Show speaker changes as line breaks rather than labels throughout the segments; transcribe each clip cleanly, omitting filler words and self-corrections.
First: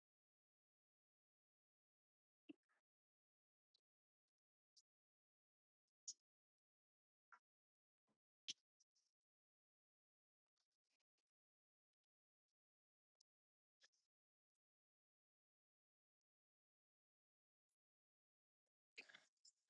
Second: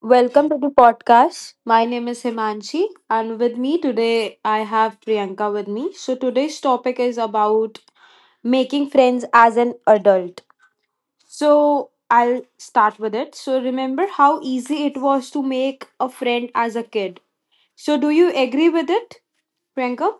Welcome to the podcast. My name is Himanshi, and with me today I have Priyanka with me. So today's topic is about making friends as an adult. So I'll start with it. So remember how easy it was to make a friend as a kid. So do you agree with it, Priyanka?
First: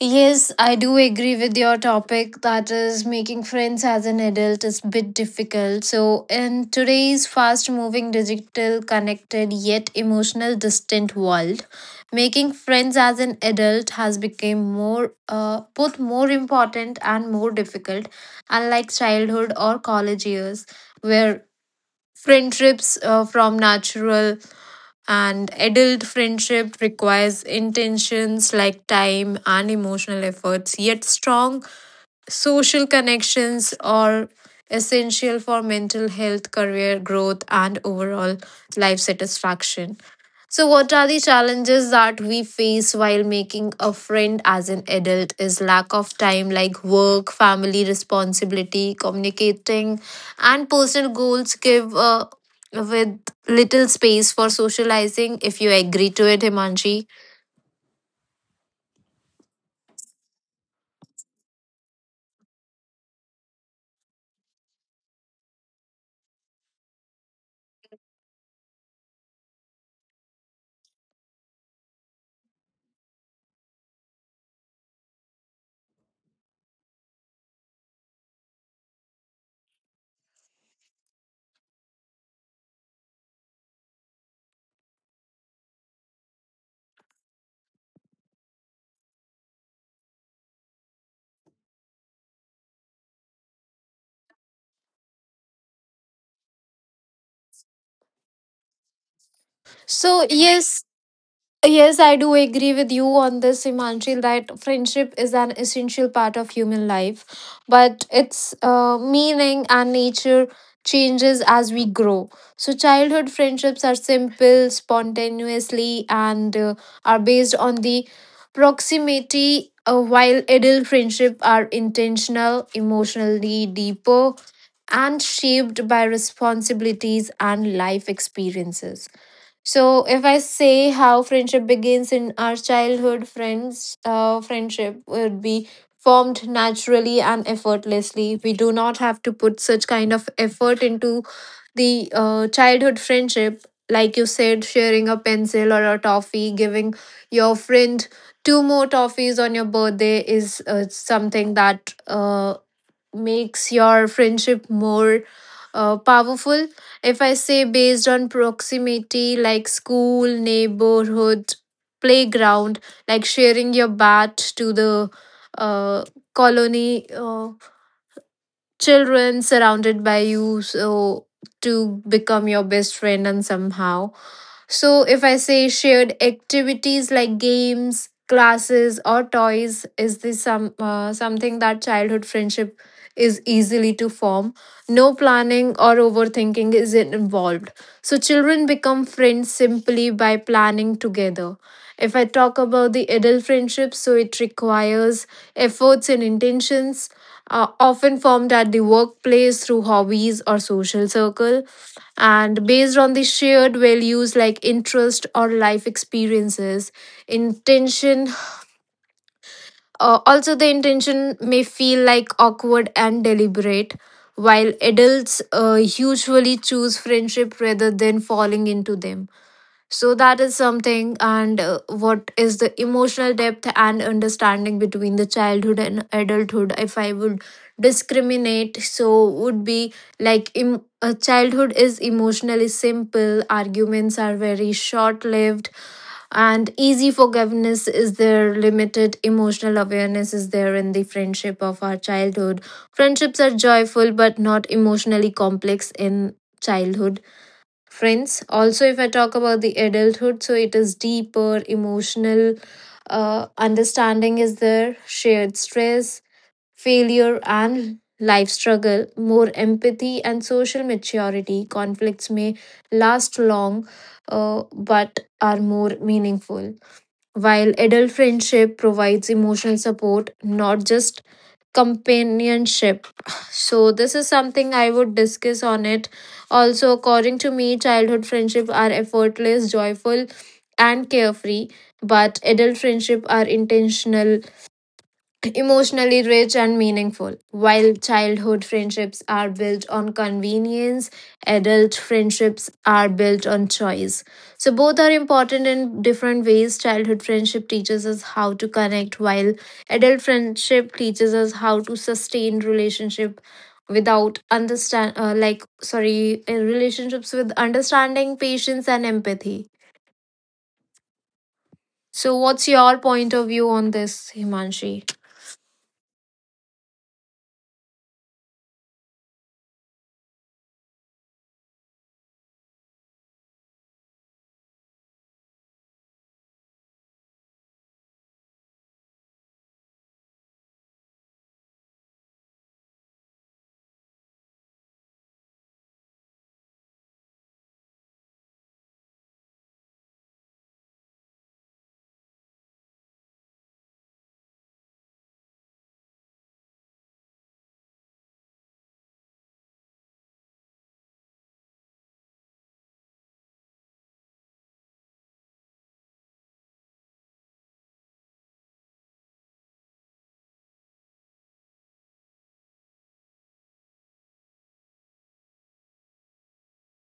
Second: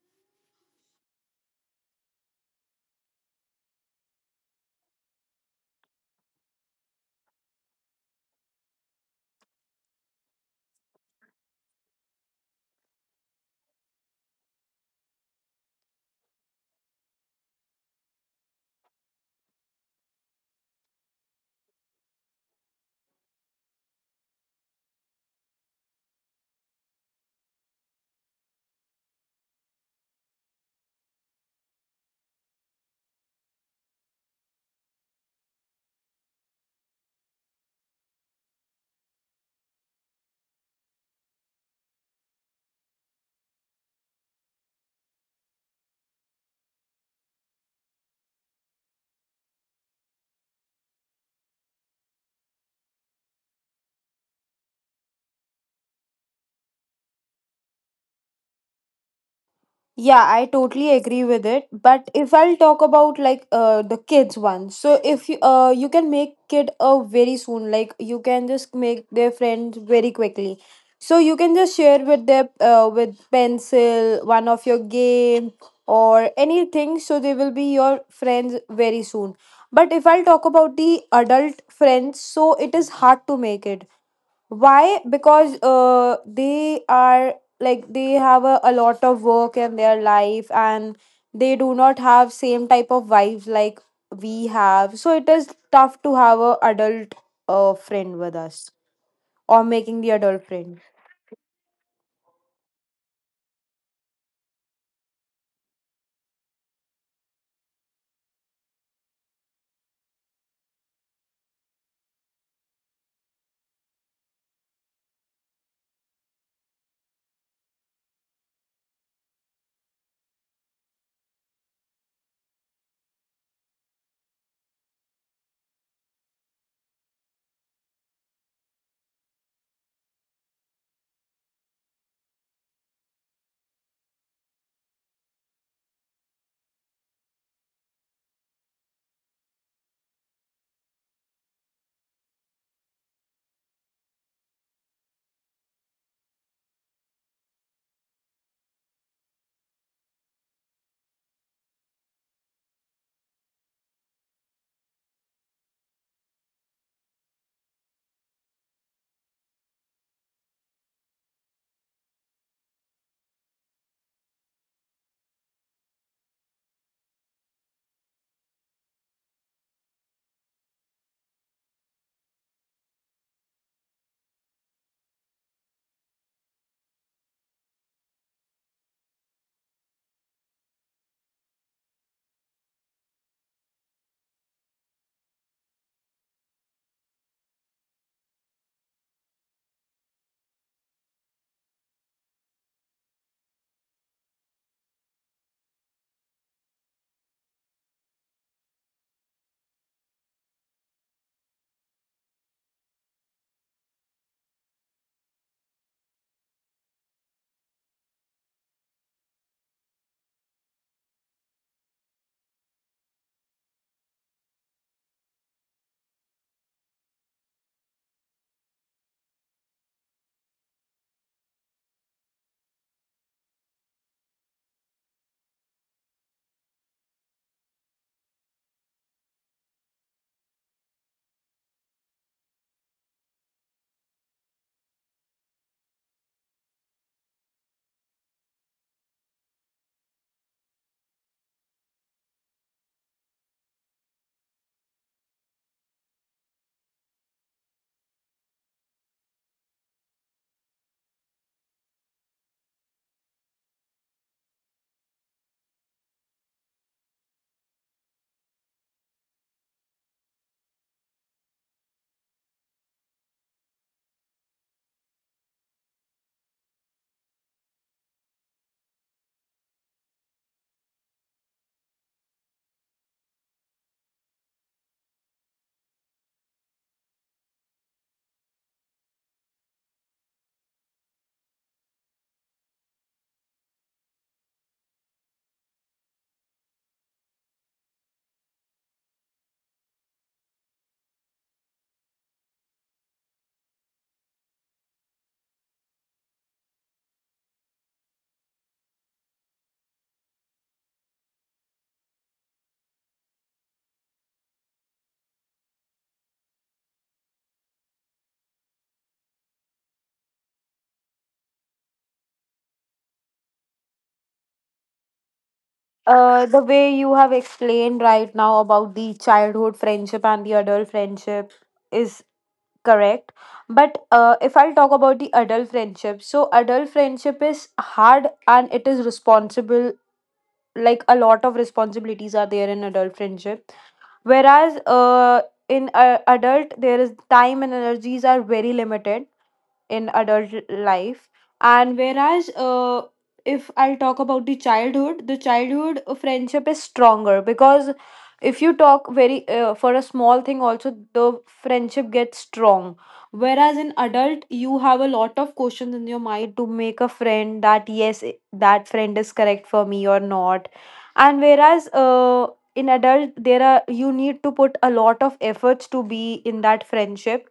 Yes, I do agree with your topic that is making friends as an adult is a bit difficult. So, in today's fast moving, digital, connected, yet emotional, distant world, making friends as an adult has become both more important and more difficult, unlike childhood or college years, where friendships from natural and adult friendship requires intentions like time and emotional efforts, yet strong social connections are essential for mental health, career growth, and overall life satisfaction. So, what are the challenges that we face while making a friend as an adult? Is lack of time, like work, family responsibility, communicating, and personal goals, give with little space for socializing, if you agree to it, Himanshi.
Yeah, I totally agree with it. But if I'll talk about the kids one, so if you you can make kid very soon, like you can just make their friends very quickly. So you can just share with their with pencil one of your game or anything, so they will be your friends very soon. But if I'll talk about the adult friends, so it is hard to make it. Why? Because they are like they have a lot of work in their life, and they do not have same type of vibes like we have. So it is tough to have a adult friend with us or
So,
making the
yes,
adult friend.
yes, I do agree with you on this, Imanshil, that friendship is an essential part of human life, but its meaning and nature changes as we grow. So, childhood friendships are simple, spontaneously, and are based on the proximity, while adult friendships are intentional, emotionally deeper, and shaped by responsibilities and life experiences. So if I say how friendship begins in our childhood, friendship would be formed naturally and effortlessly. We do not have to put such kind of effort into the childhood friendship, like you said, sharing a pencil or a toffee, giving your friend two more toffees on your birthday is something that makes your friendship more powerful. If I say based on proximity, like school, neighborhood, playground, like sharing your bat to the uh, colony children surrounded by you, so to become your best friend, and somehow so, if I say shared activities like games, classes, or toys, is this something that childhood friendship is easily to form? No planning or overthinking is involved. So, children become friends simply by planning together. If I talk about the adult friendship, so it requires efforts and intentions, often formed at the workplace through hobbies or social circle and based on the shared values like interest or life experiences intention, also the intention may feel like awkward and deliberate while adults usually choose friendship rather than falling into them, so that is something, and what is the emotional depth and understanding between the childhood and adulthood? If I would discriminate, so would be like childhood is emotionally simple, arguments are very short lived, and easy forgiveness is there, limited emotional awareness is there in the friendship of our childhood. Friendships are joyful but not emotionally complex in childhood friends. Also, if I talk about the adulthood, so it is deeper emotional understanding is there, shared stress, failure, and life struggle, more empathy, and social maturity. Conflicts may last long, but are more meaningful. While adult friendship provides emotional support, not just companionship. So, this is something I would discuss on it. Also, according to me, childhood friendship are effortless, joyful, and carefree, but adult friendship are intentional, emotionally rich and meaningful. While childhood friendships are built on convenience, adult friendships are built on choice. So, both are important in different ways. Childhood friendship teaches us how to connect, while adult friendship teaches us how to sustain relationship without understand like sorry relationships with understanding patience and empathy. So what's your point of view on this, Himanshi?
The way you have explained right now about the childhood friendship and the adult friendship is correct. But if I'll talk about the adult friendship, so adult friendship is hard and it is responsible. Like a lot of responsibilities are there in adult friendship, whereas in adult there is time and energies are very limited in adult life. And whereas if I'll talk about the childhood, the childhood friendship is stronger, because if you talk very for a small thing also, the friendship gets strong, whereas in adult you have a lot of questions in your mind to make a friend, that that friend is correct for me or not. And whereas in adult there are, you need to put a lot of efforts to be in that friendship.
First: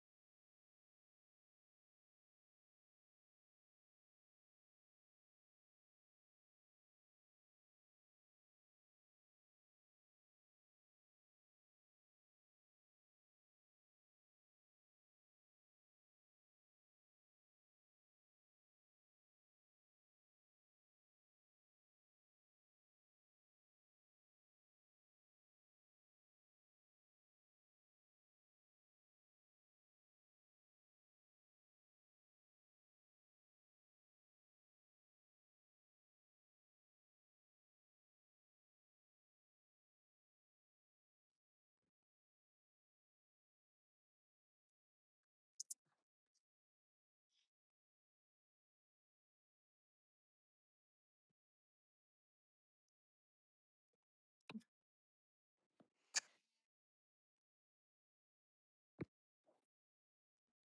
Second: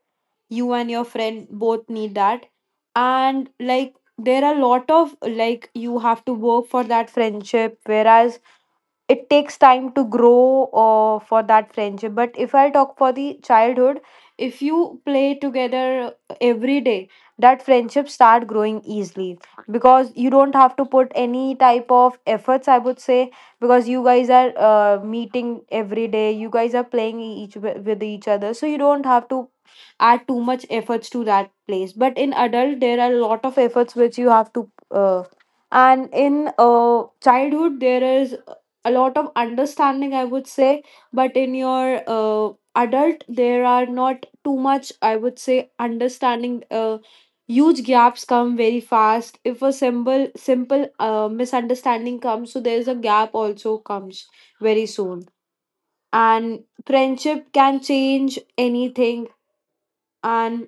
You and your friend both need that, and like there are a lot of, like you have to work for that friendship, whereas it takes time to grow for that friendship. But if I talk for the childhood, if you play together every day, that friendship start growing easily, because you don't have to put any type of efforts, I would say, because you guys are meeting every day, you guys are playing each with each other, so you don't have to add too much efforts to that place. But in adult, there are a lot of efforts which you have to and in uh, childhood there is a lot of understanding, I would say. But in your adult there are not too much, I would say, understanding. Uh, huge gaps come very fast. If a simple misunderstanding comes, so there's a gap also comes very soon, and friendship can change anything, and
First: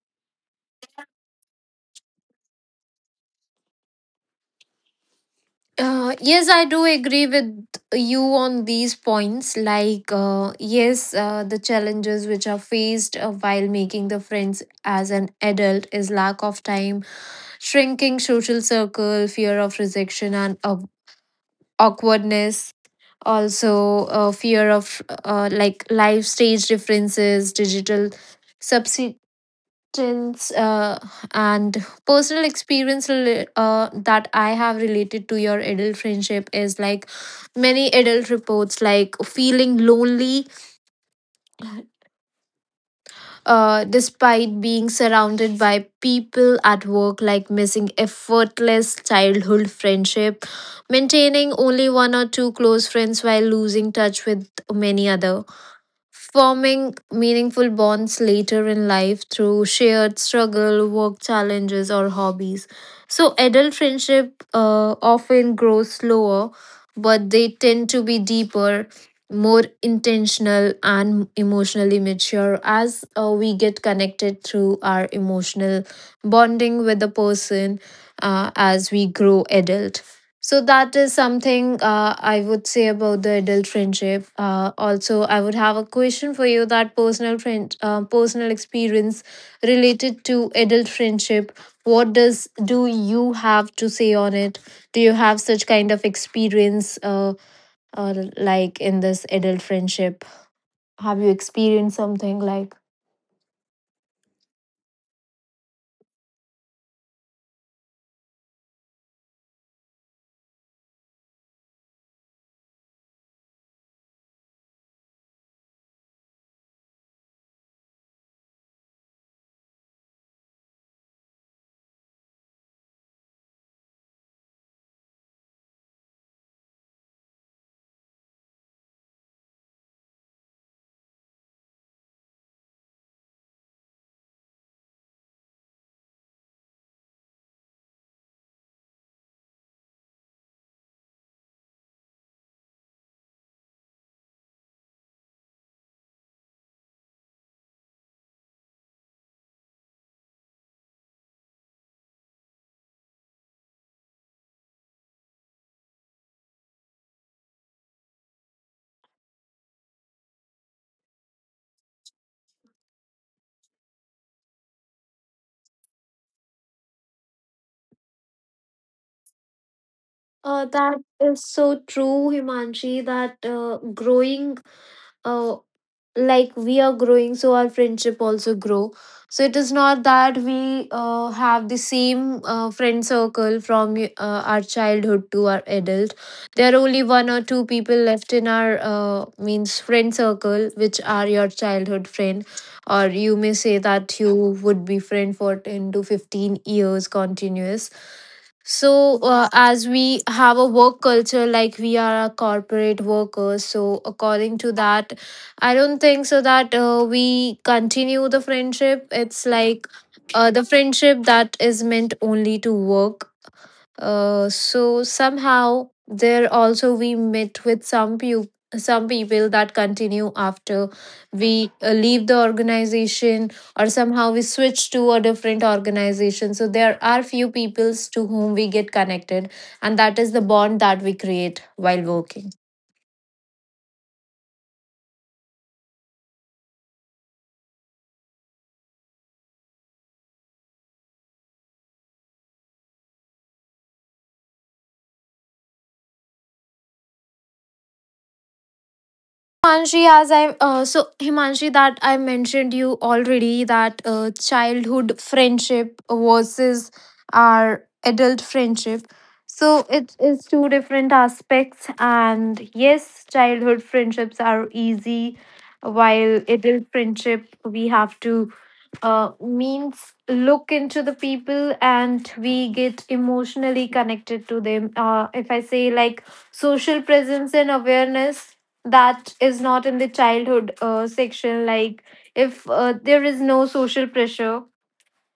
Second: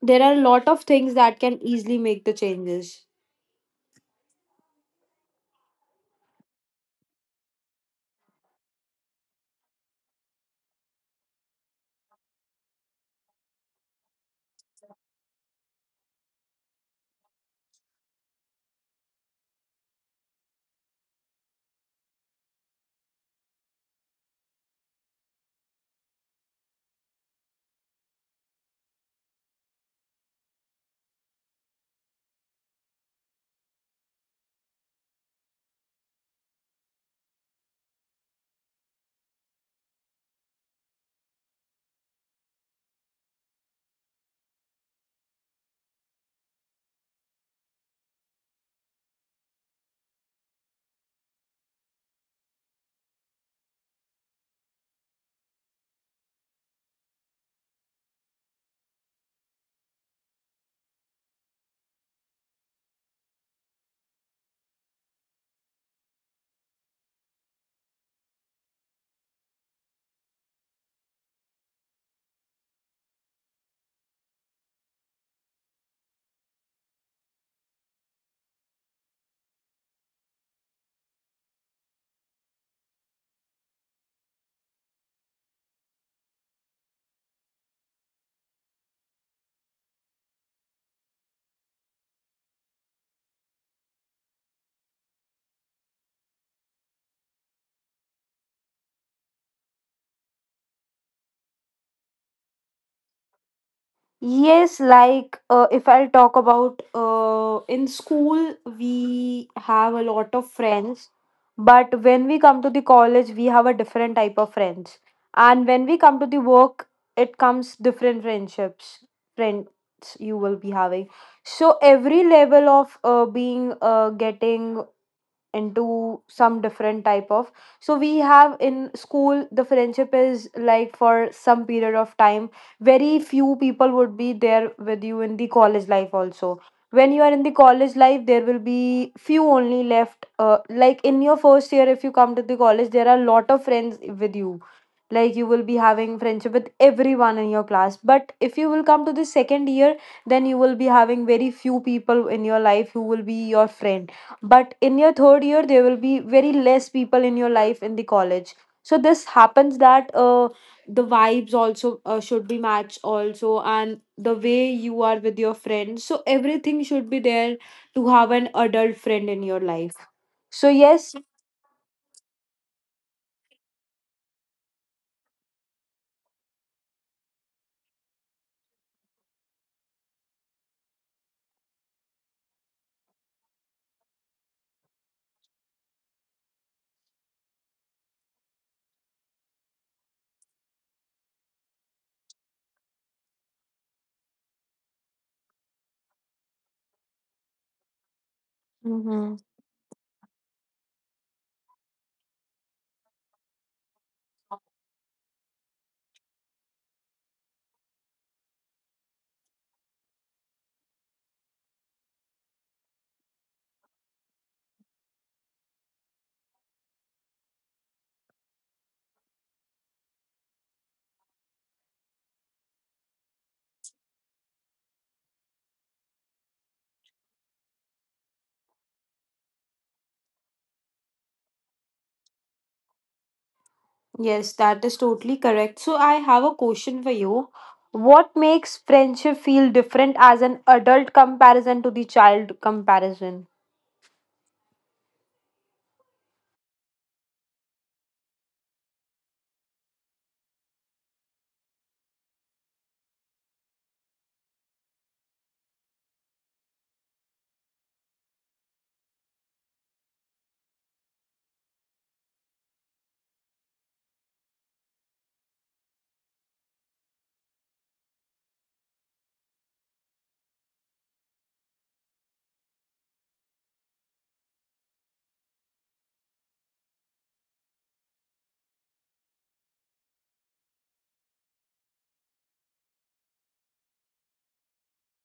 there are a lot of things that can easily make the changes.
Yes, I do agree with you on these points. Like, yes, the challenges which are faced while making the friends as an adult is lack of time, shrinking social circle, fear of rejection, and awkwardness. Also, fear of like life stage differences, digital questions, and personal experience that I have related to your adult friendship is like many adult reports like feeling lonely despite being surrounded by people at work, like missing effortless childhood friendship, maintaining only one or two close friends while losing touch with many other, forming meaningful bonds later in life through shared struggle, work challenges, or hobbies. So, adult friendship often grows slower, but they tend to be deeper, more intentional, and emotionally mature as we get connected through our emotional bonding with the person as we grow adult. So that is something I would say about the adult friendship. Also, I would have a question for you that personal friend, personal experience related to adult friendship. What does do you have to say on it? Do you have such kind of experience, like in this adult friendship? Have you experienced something like?
Yes, like if I'll talk about in school, we have a lot of friends, but when we come to the college, we have a different type of friends. And when we come to the work, it comes different friendships, friends you will be having. So every level of being getting into some different type of, so we have in school the friendship is like for some period of time, very few people would be there with you. In the college life also, when you are in the college life, there will be few only left, like in your first year if you come to the college there are a lot of friends with you, like you will be having friendship with everyone in your class. But if you will come to the second year, then you will be having very few people in your life who will be your friend. But in your third year there will be very less people in your life in the college. So this happens that the vibes also should be matched also, and the way you are with your friends, so everything should be there to have an adult friend in your life. So
That
yes.
is so true, Himanshi, that growing uh, like we are growing, so our friendship also grow. So it is not that we have the same friend circle from our childhood to our adult. There are only one or two people left in our means friend circle which are your childhood friend, or you may say that you would be friend for 10 to 15 years continuous. So,
Hmm.
as we have a work culture, like we are a corporate workers, so according to that, I don't think so that we continue the friendship. It's like the friendship that is meant only to work so somehow there also we met with some people, some people that continue after we leave the organization or somehow we switch to a different organization. So there are few peoples to whom we get connected, and that is the bond that we create while working.
Yes, that is totally correct. So I have a question for you. What makes friendship feel different as an adult comparison to the child comparison?
Himanshi, as I so Himanshi, that I mentioned you already that childhood friendship versus our adult friendship. So it is two different aspects, and yes, childhood friendships are easy, while adult friendship we have to means look into the people and we get emotionally connected to them. If I say like social presence and awareness, that is not in the childhood section. Like if there is no social pressure,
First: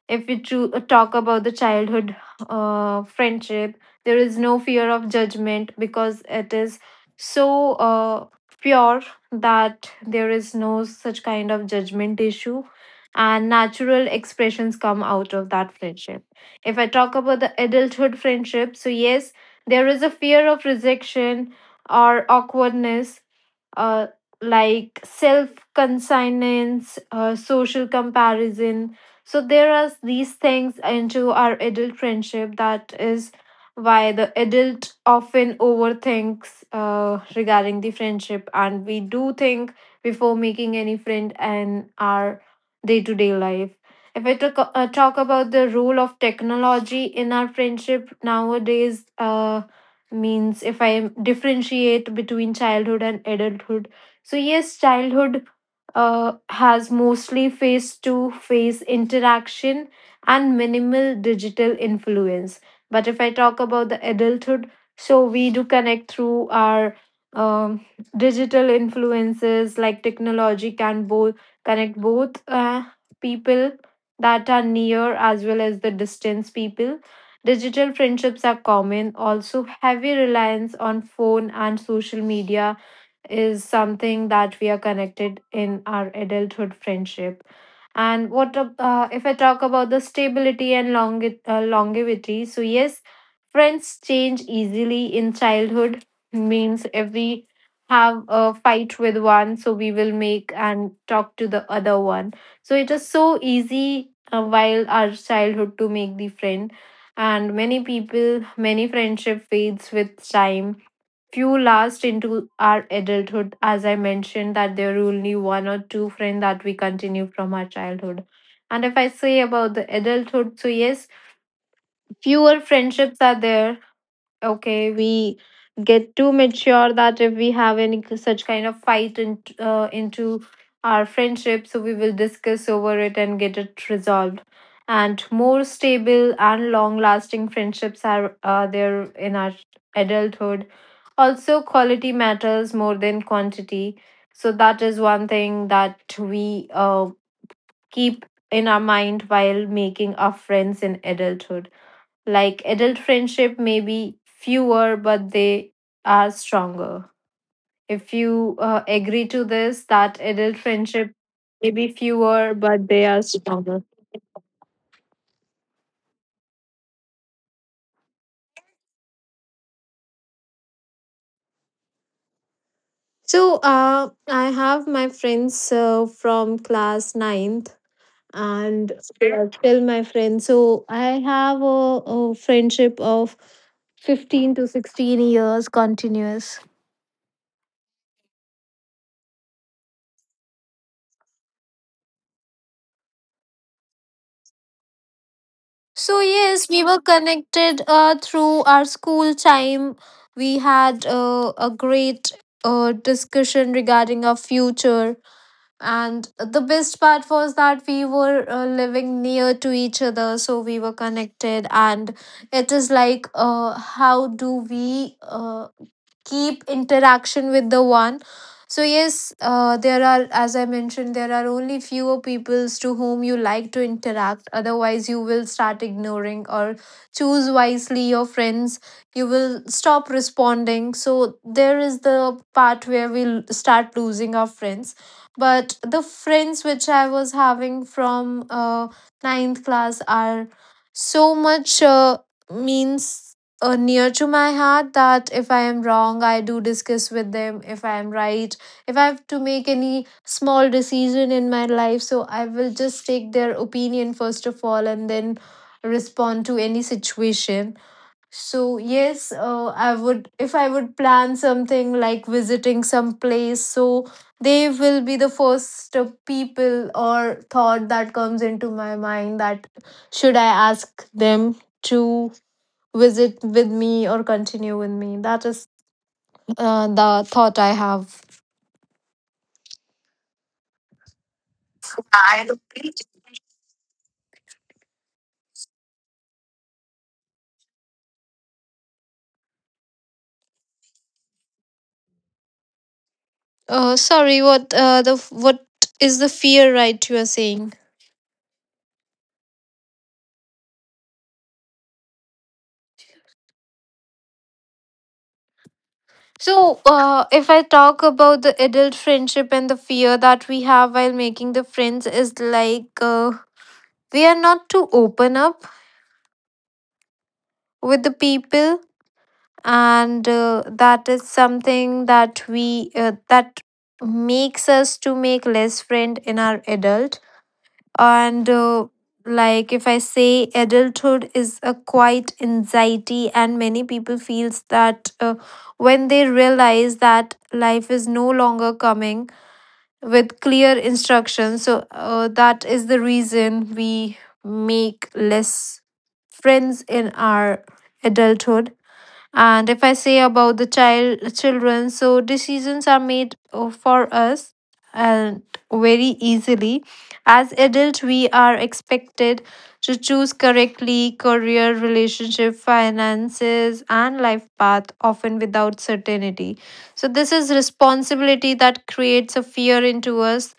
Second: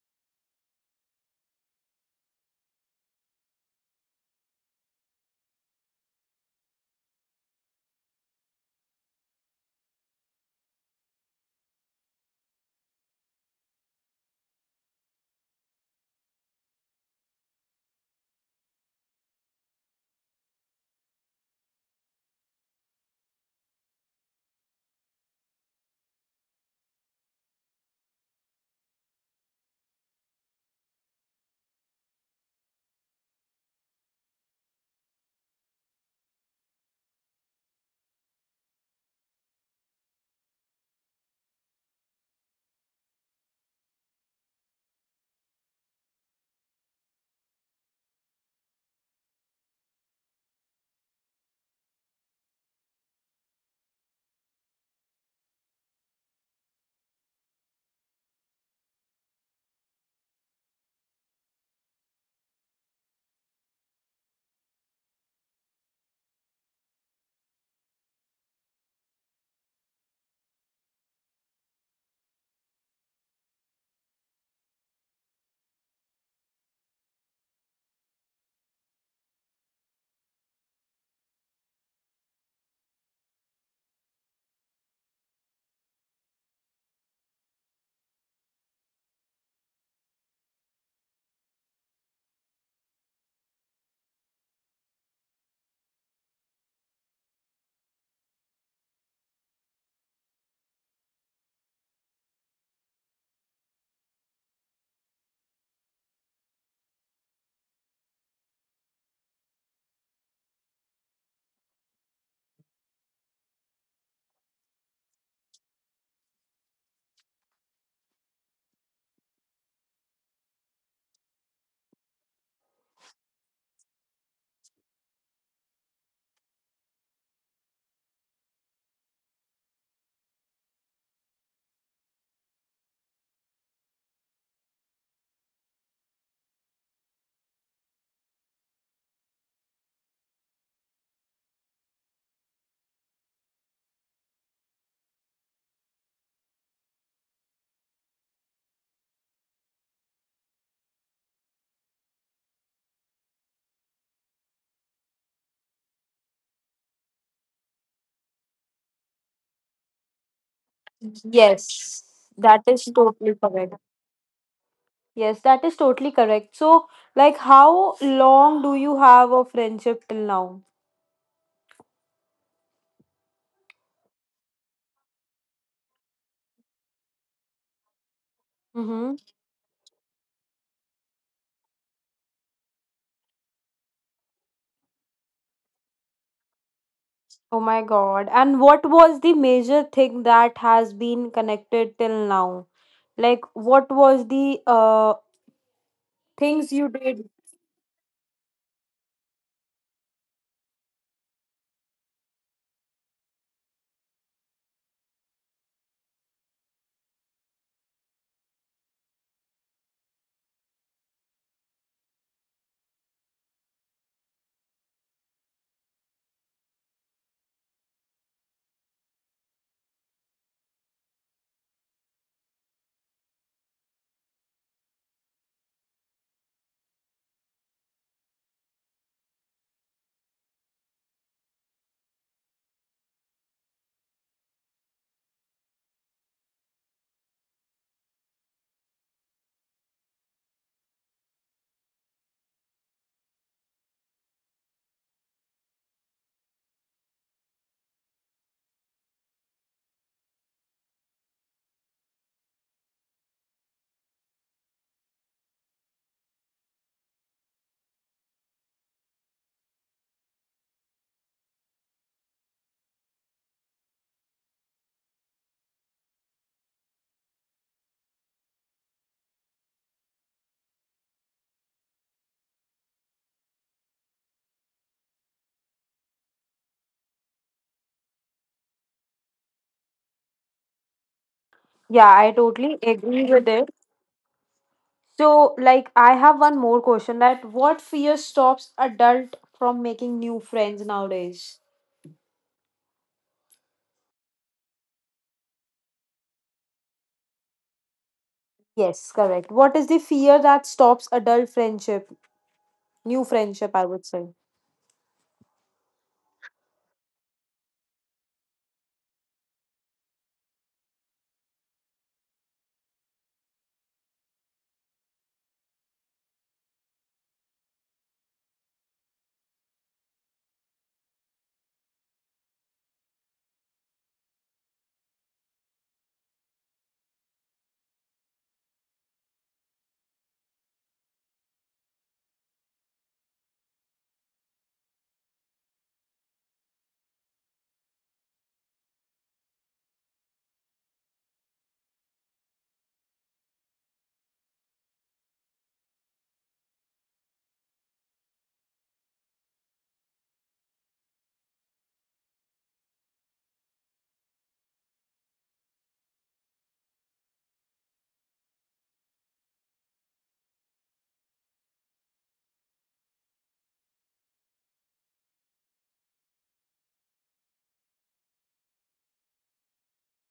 if we talk about the childhood friendship, there is no fear of judgment because it is so pure that there is no such kind of judgment issue, and natural expressions come out of that friendship. If I talk about the adulthood friendship, so yes, there is a fear of rejection or awkwardness, uh, like self conscience, social comparison. So there are these things into our adult friendship. That is why the adult often overthinks regarding the friendship and we do think before making any friend and our day-to-day life. If I talk about the role of technology in our friendship nowadays means if I differentiate between childhood and adulthood, so yes, childhood has mostly face to face interaction and minimal digital influence. But if I talk about the adulthood, so we do connect through our um, digital influences, like technology can both connect both people that are near as well as the distance people. Digital friendships are common, also heavy reliance on phone and social media is something that we are connected in our adulthood friendship. And what if I talk about the stability and longevity? So yes, friends change easily in childhood. Means if we have a fight with one, so we will make and talk to the other one. So it is so easy while our childhood to make the friend, and many people, many friendship fades with time, few last into our adulthood, as I mentioned that there are only one or two friends that we continue from our childhood. And if I say about the adulthood, so yes, fewer friendships are there. Okay, we get too mature that if we have any such kind of fight into our friendship, so we will discuss over it and get it resolved, and more stable and long lasting friendships are there in our adulthood. Also quality matters more than quantity. So that is one thing that we keep in our mind while making our friends in adulthood, like adult friendship may be fewer but they are stronger. If you agree to this that adult friendship may be
Yes,
fewer but they
that
are
is
str-
totally correct. Yes, that is totally correct. So, like, how long do you have a friendship till now?
So, uh, I have my friends from class ninth and
Mm-hmm.
tell my friend. So I have a, friendship of 15 to 16 years continuous.
Oh my God. And what was the major thing that has been connected till now? Like, what was the uh.
So, yes,
Things
we
you
were
did.
connected through our school time. We had a great discussion regarding our future. And the best part was that we were living near to each other, so we were connected. And it is like, how do we keep interaction with the one? So yes, there are, as I mentioned, there are only fewer peoples to whom you like to interact. Otherwise, you will start ignoring or choose wisely your friends. You will stop responding, so there is the part where start losing our friends. But the friends which I was having from ninth class are so much means near to my heart that if I am wrong, I do discuss with them. If I am right, if I have to make any small decision in my life, so I will just take their opinion first of all and then respond to any situation. So yes, I would if I would plan something like visiting some place, so they will be the first people or thought that comes into my mind that should I ask them to visit with me or continue with me. That is the thought I have.
Yeah, I totally agree with it. So, like, I have one more question, that what fear stops adult from making new friends nowadays?
Sorry, what is the fear, right, you are saying?
Yes, correct. What is the fear that stops adult friendship? New friendship, I would say.
So, if I talk about the adult friendship and the fear that we have while making the friends is like we are not to open up with the people, and that is something that we that makes us to make less friend in our adult. And like if I say adulthood is a quiet anxiety, and many people feels that when they realize that life is no longer coming with clear instructions. So that is the reason we make less friends in our adulthood. And if I say about the children, so decisions are made for us and very easily. As adult, we are expected to choose correctly career, relationship, finances, and life path, often without certainty. So this is responsibility that creates a fear into us,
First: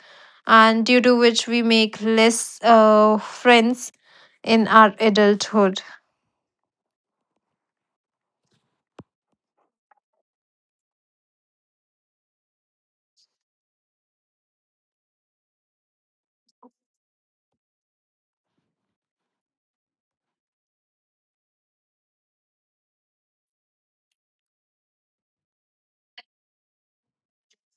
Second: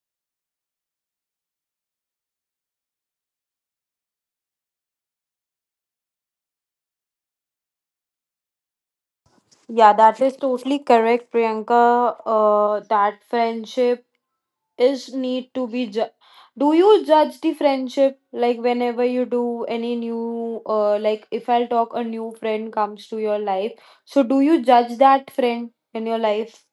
and due to which we make less friends in our adulthood.
Yeah, that is totally correct, Priyanka. That friendship is need to be do you judge the friendship, like whenever you do any new like if I'll talk, a new friend comes to your life. So do you judge that friend in your life?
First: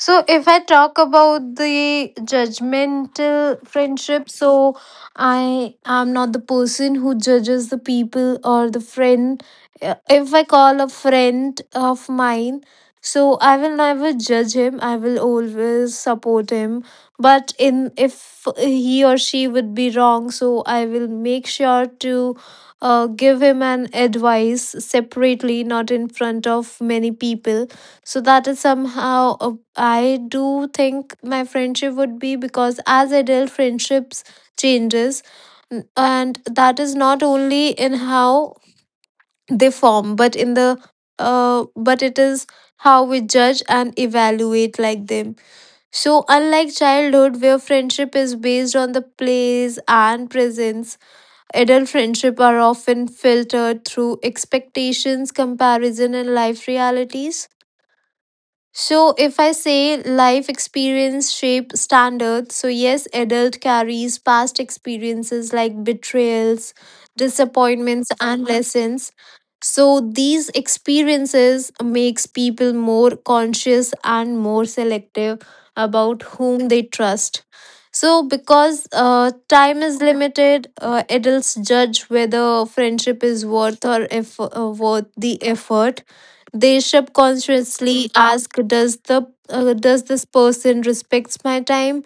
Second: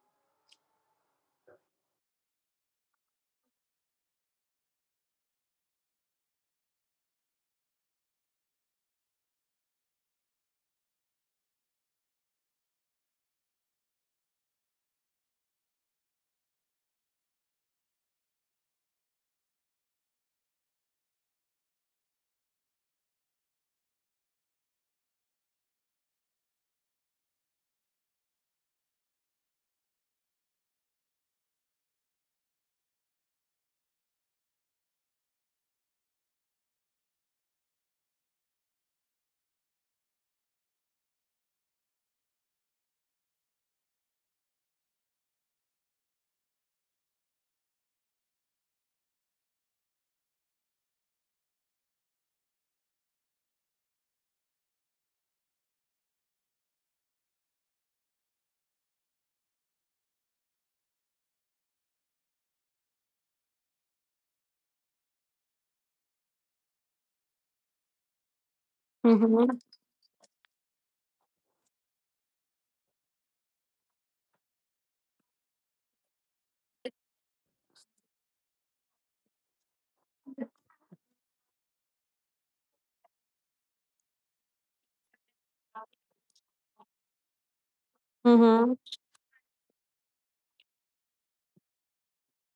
So, if I talk about the judgmental friendship, so I am not the person who judges the people or the friend. If I call a friend of mine, so I will never judge him. I will always support him. But in if he or she would be wrong, so I will make sure to give him an advice separately, not in front of many people. So that is somehow I do think my friendship would be, because as adult friendships changes and that is not only in how they form, but in the but it is how we judge and evaluate like them. So unlike childhood where friendship is based on the plays and presence, adult friendship are often filtered through expectations, comparison and life realities. So, if I say life experience shape standards, so yes, adult carries past experiences like betrayals, disappointments, and lessons.
Mm-hmm.
So, these experiences makes people more conscious and more selective about whom they trust. So, because time is limited, adults judge whether friendship is worth or worth the effort. They subconsciously
Mm-hmm.
ask, does the does this person respects my time?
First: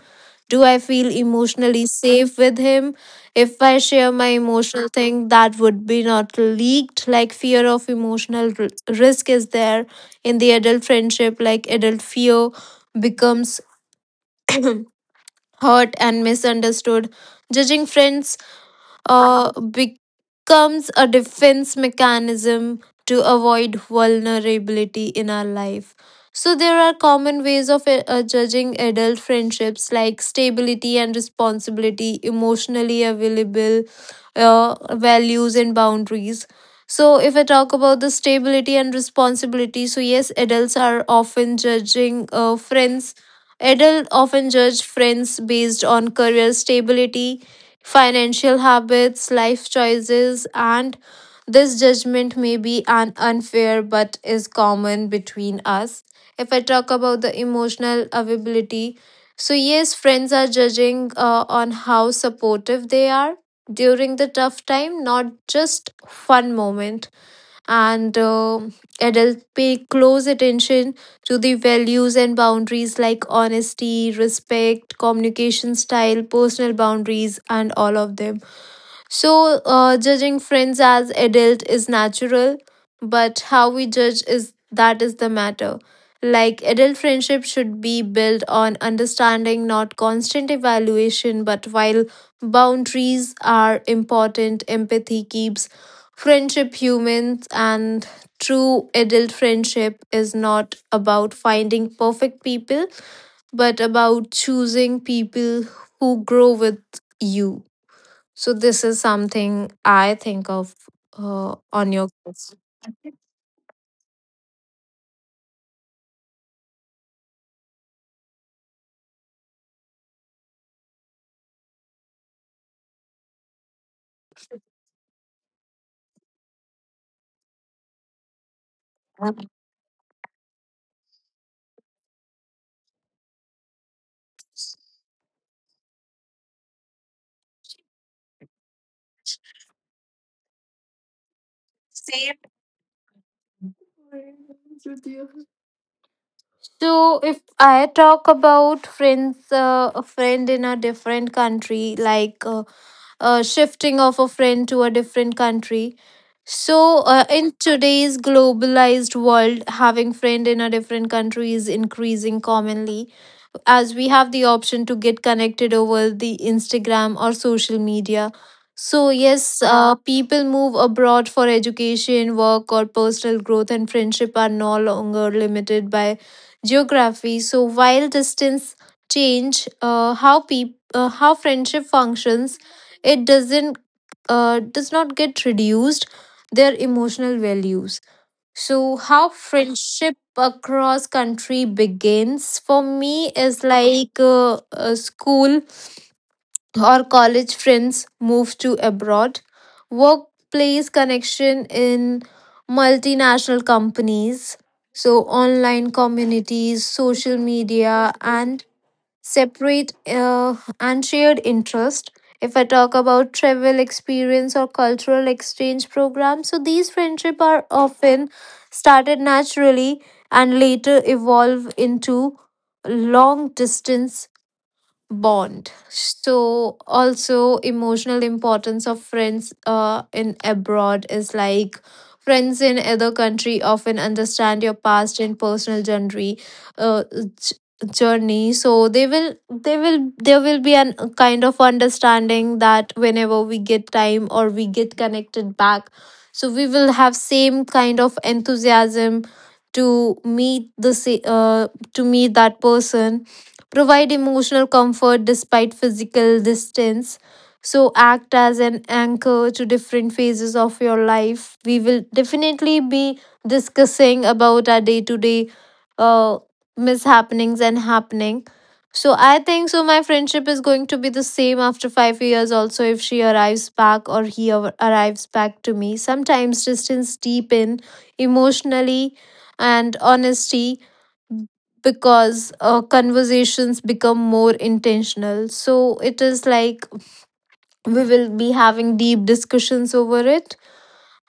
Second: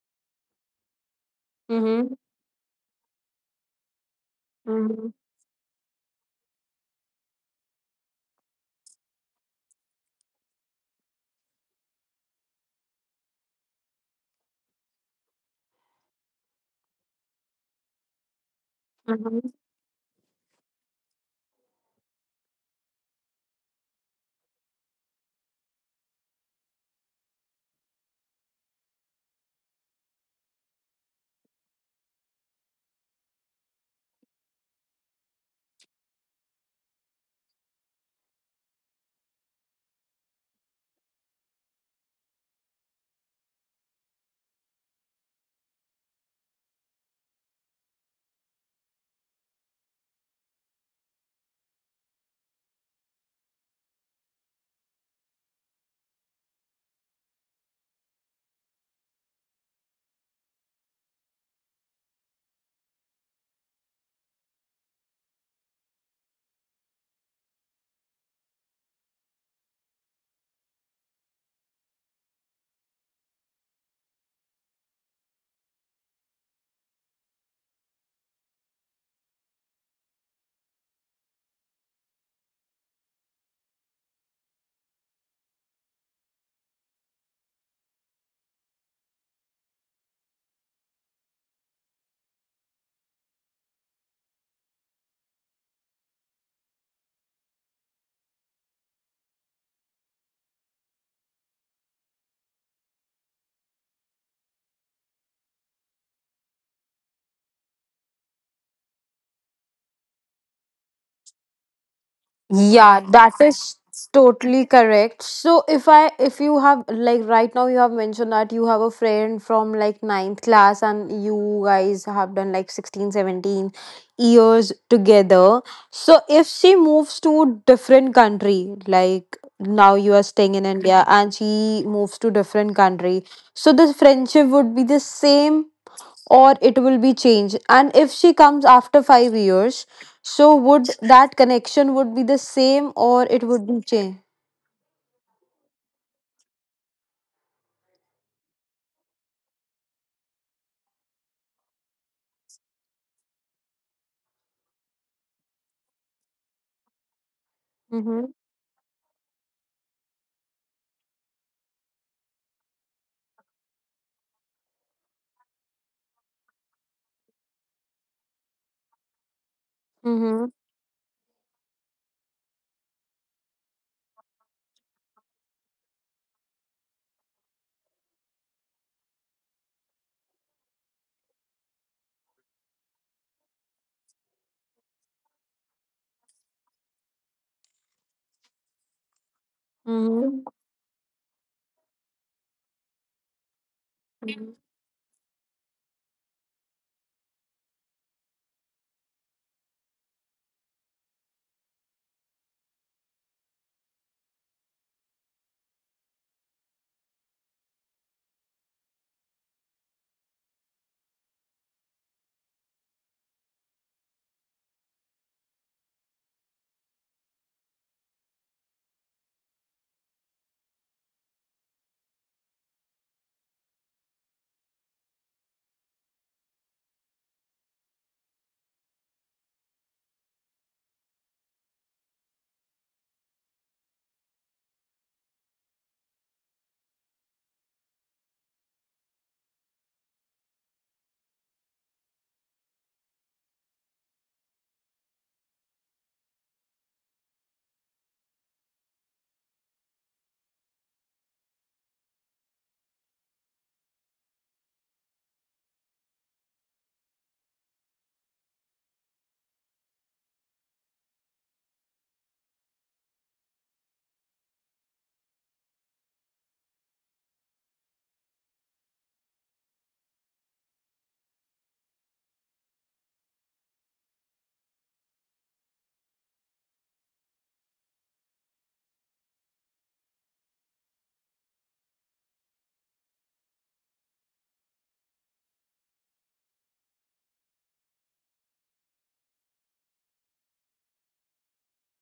Do I feel emotionally
Mm-hmm.
safe with him? If I share my emotional thing, that would be not leaked. Like fear of emotional risk is there in the adult friendship. Like adult fear becomes hurt and misunderstood. Judging friends
Mm-hmm.
becomes a defense mechanism to avoid vulnerability in our life. So, there are common ways of judging adult friendships like stability and responsibility, emotionally available, values, and boundaries. So, if I talk about the stability and responsibility, so yes, adults are often judging friends. Adults often judge friends based on career stability, financial habits, life choices, and this judgment may be an unfair but is common between us. If I talk about the emotional availability, so yes, friends are judging on how supportive they are during the tough time, not just fun moment, and adults pay close attention to the values and boundaries like honesty, respect, communication style, personal boundaries, and all of them. So, judging friends as adult is natural, but how we judge is that is the matter. Like adult friendship should be built on understanding, not constant evaluation. But while boundaries are important, empathy keeps friendship humans, and true adult friendship is not about finding perfect people, but about choosing people who grow with you. So this is something I think of on your
Yeah,
question.
that is totally correct. So if I, if you have, like right now you have mentioned that you have a friend from like ninth class, and you guys have done like 16, 17 years together. So if she moves to different country, like now you are staying in India and she moves to different country, so this friendship would be the same or it will be changed? And if she comes after 5 years, so would that connection would be the same, or it would be changed?
So if I talk about friends, a friend in a different country, shifting of a friend to a different country. So in
Mhm.
today's globalized world, having friend in a different country is increasing commonly, as we have the option to get connected over the Instagram or social media. So, yes,
Mhm.
people move abroad for education, work, or personal growth, and friendship are no longer limited by geography. So, while distance change how friendship functions, it does not get reduced their emotional values. So, how
Mhm.
friendship across country begins for me is like school or college friends move to abroad, workplace connection in multinational companies, so online communities, social media, and separate and shared interest. If I talk about travel experience or cultural exchange programs, so these friendship are often started naturally and later evolve into long distance bond. So also emotional importance of friends in abroad is like friends in other country often understand your past and personal uh, j- journey. So they will there will be an a kind of understanding that whenever we get time or we get connected back, so we will have same kind of enthusiasm to meet that person, provide emotional comfort despite physical distance. So, act as an anchor to different phases of your life. We will definitely be discussing about our day to day mishappenings and happening. So, I think so. My friendship is going to be the same after 5 years, also, if she arrives back or arrives back to me. Sometimes distance deepen emotionally and honesty, because conversations become more intentional. So it is like we will be having deep discussions over it.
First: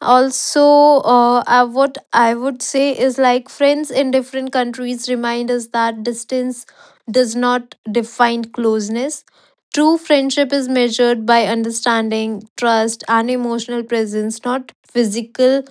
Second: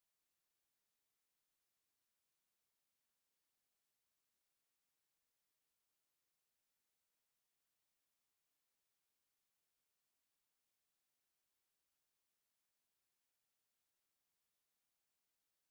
Also, what I would say is like friends in different countries remind us that distance does not define closeness. True friendship is measured by understanding, trust and emotional presence, not physical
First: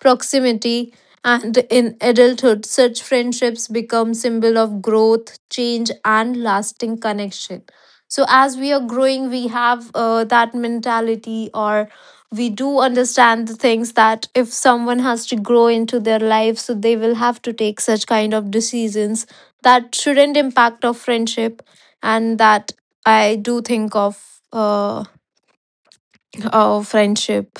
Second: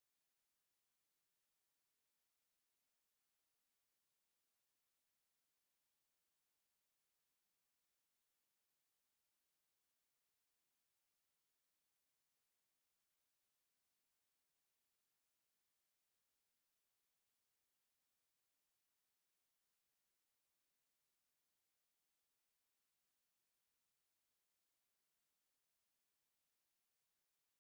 proximity. And in adulthood such friendships become symbol of growth, change and lasting connection. So as we are growing, we have that mentality, or we do understand the things that if someone has to grow into their life, so they will have to take such kind of decisions that shouldn't impact our friendship. And that I do think of uh, our friendship.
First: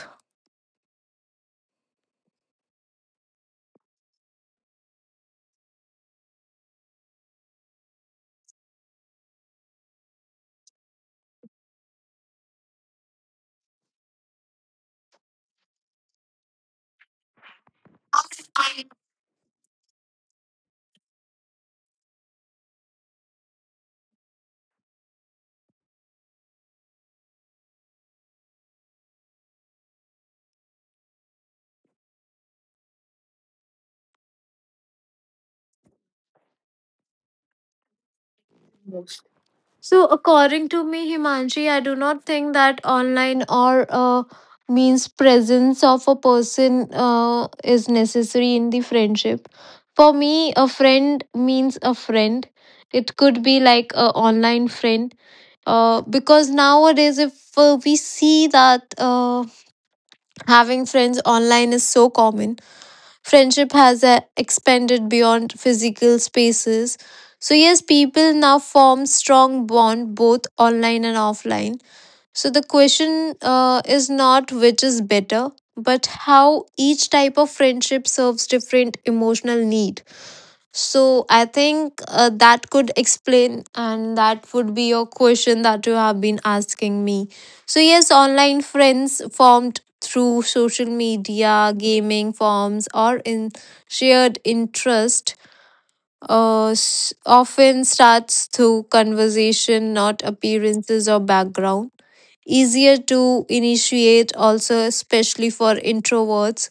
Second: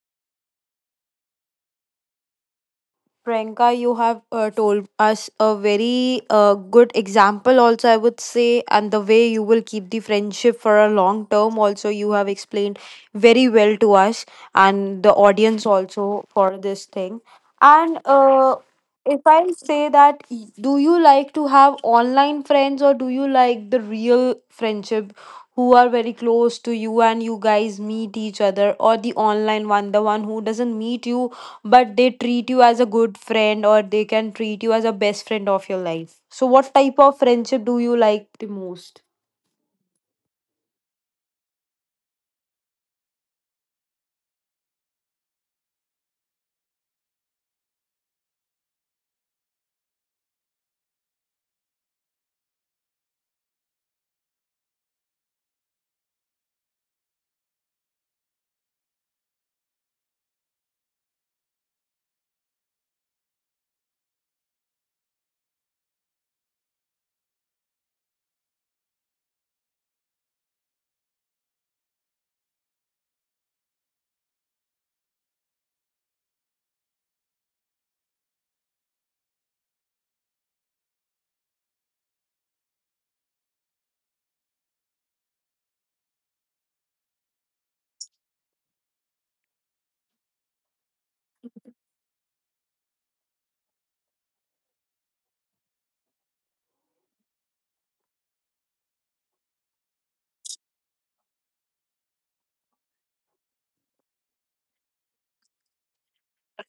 Priyanka, you have told us a very good example, also, I would say, and the way you will keep the friendship for a long term, also, you have explained very well to us and the audience also for this thing. And if I say that, do you like to have online friends, or do you like the real friendship who are very close to you and you guys meet each other, or the online one, the one who doesn't meet you, but they treat you as a good friend, or they can treat you as a best friend of your life? So, what type of friendship do you like the most?
So according to me, Himanshi, I do not think that online or means presence of a person uh, is necessary in the friendship. For me a friend means a friend. It could be like a online friend, because nowadays if we see that having friends online is so common. Friendship has expanded beyond physical spaces. So yes, people now form strong bond, both online and offline. So the question is not which is better, but how each type of friendship serves different emotional need. So I think that could explain, and that would be your question that you have been asking me. So, yes, online friends formed through social media, gaming forums, or in shared interest often starts through conversation, not appearances or background. Easier to initiate, also, especially for introverts.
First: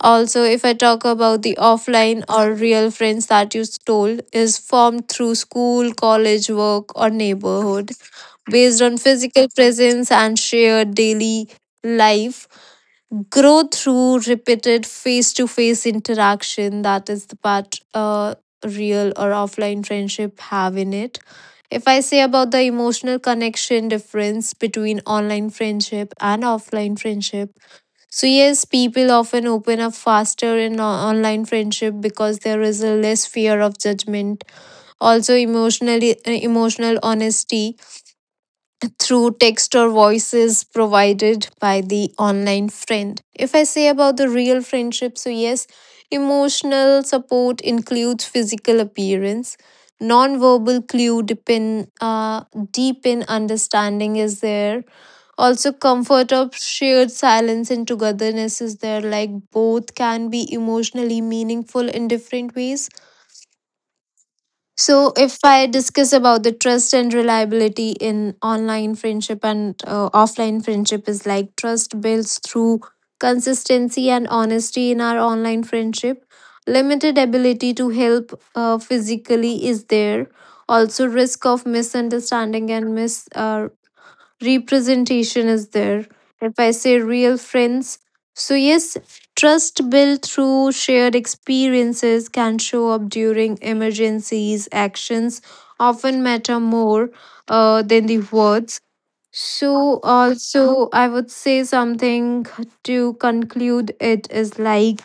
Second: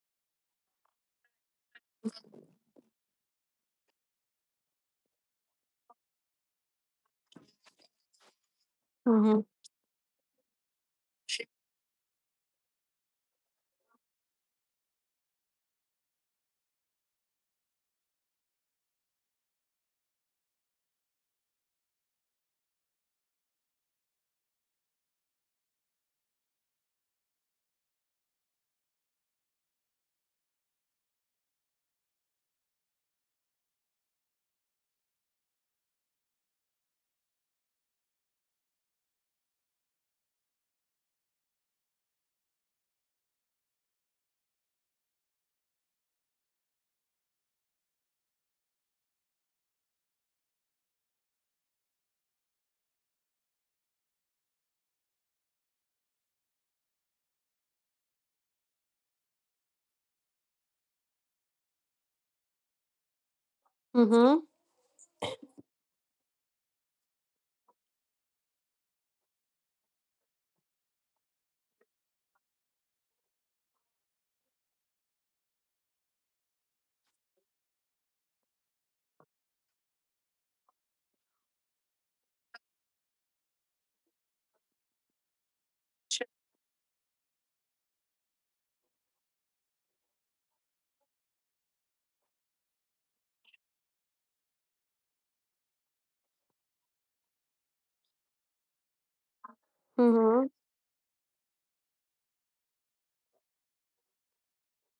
Also, if I talk about the offline or real friends that you told, is formed through school, college, work, or neighborhood. Based on
Mm-hmm.
physical presence and shared daily life, grow through repeated face to face interaction. That is the part real or offline friendship have in it. If I say about the emotional connection difference between online friendship and offline friendship, so, yes, people often open up faster in online friendship because there is a less fear of judgment. Also, emotional honesty through text or voices provided by the online friend. If I say about the real friendship, so yes, emotional support includes physical appearance. Non-verbal clue deep in understanding is there. Also, comfort of shared silence and togetherness is there. Like both can be emotionally meaningful in different ways. So, if I discuss about the trust and reliability in online friendship and offline friendship, is like trust builds through consistency and honesty in our online friendship. Limited ability to help physically is there. Also, risk of misunderstanding and misrepresentation representation is there. If I say real friends, so yes, trust built through shared experiences can show up during emergencies. Actions often matter more than the words. So,
Mm-hmm.
also, I would say something to conclude, it is like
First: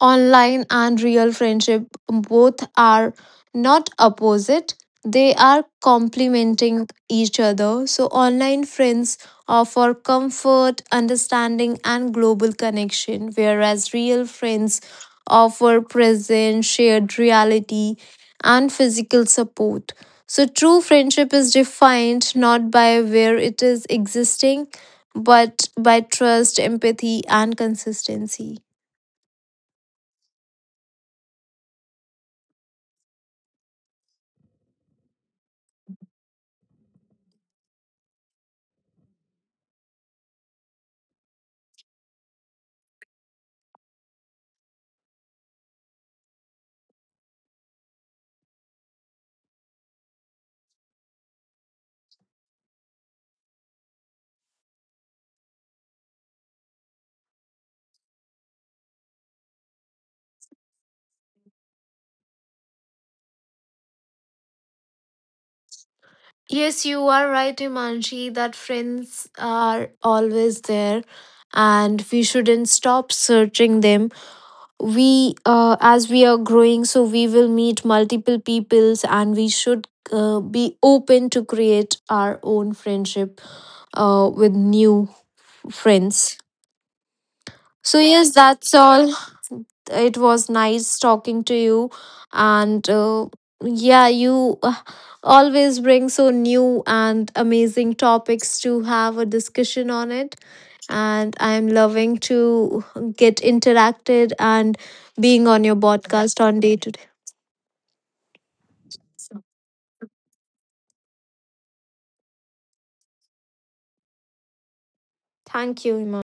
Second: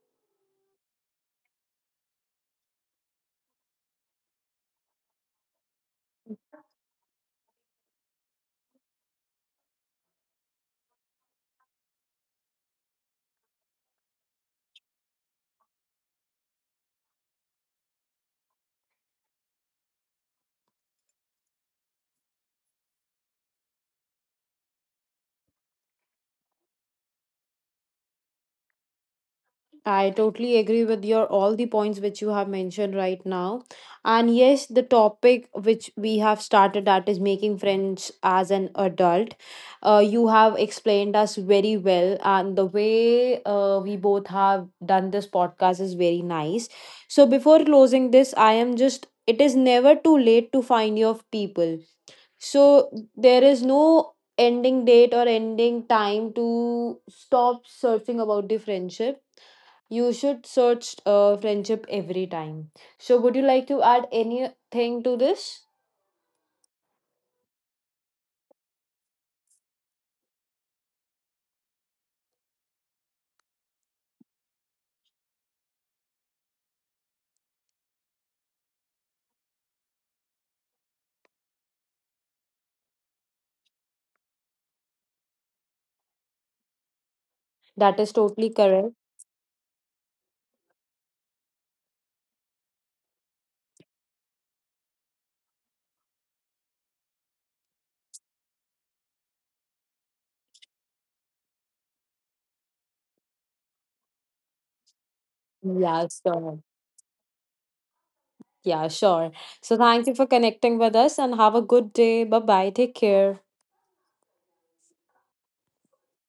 online and real friendship both are not opposite, they are complementing each other. So, online friends offer comfort, understanding, and global connection, whereas real friends offer presence, shared reality, and physical support. So, true friendship is defined not by where it is existing, but by trust, empathy, and consistency.
I totally agree with your all the points which you have mentioned right now. And yes, the topic which we have started, that is making friends as an adult. You have explained us very well, and the way we both have done this podcast is very nice. So, before closing this, I am just, it is never too late to find your people, so there is no ending date or ending time to stop searching about the friendship. You should search friendship every time. So would you like to add anything to this?
Yes, you are right, Himanshi, that friends are always there and we shouldn't stop searching them. As we are growing, so we will meet multiple peoples and we should be open to create our own friendship with new friends.
That
So,
is
yes,
totally
that's
correct.
all. It was nice talking to you. And yeah, you always bring so new and amazing topics to have a discussion on it. And I'm loving to get interacted and being on your
Yeah,
podcast
sure.
on day to day.
Yeah, sure.
So,
So thank you for connecting with us and have a good day. Bye bye. Take care.
thank you, Iman.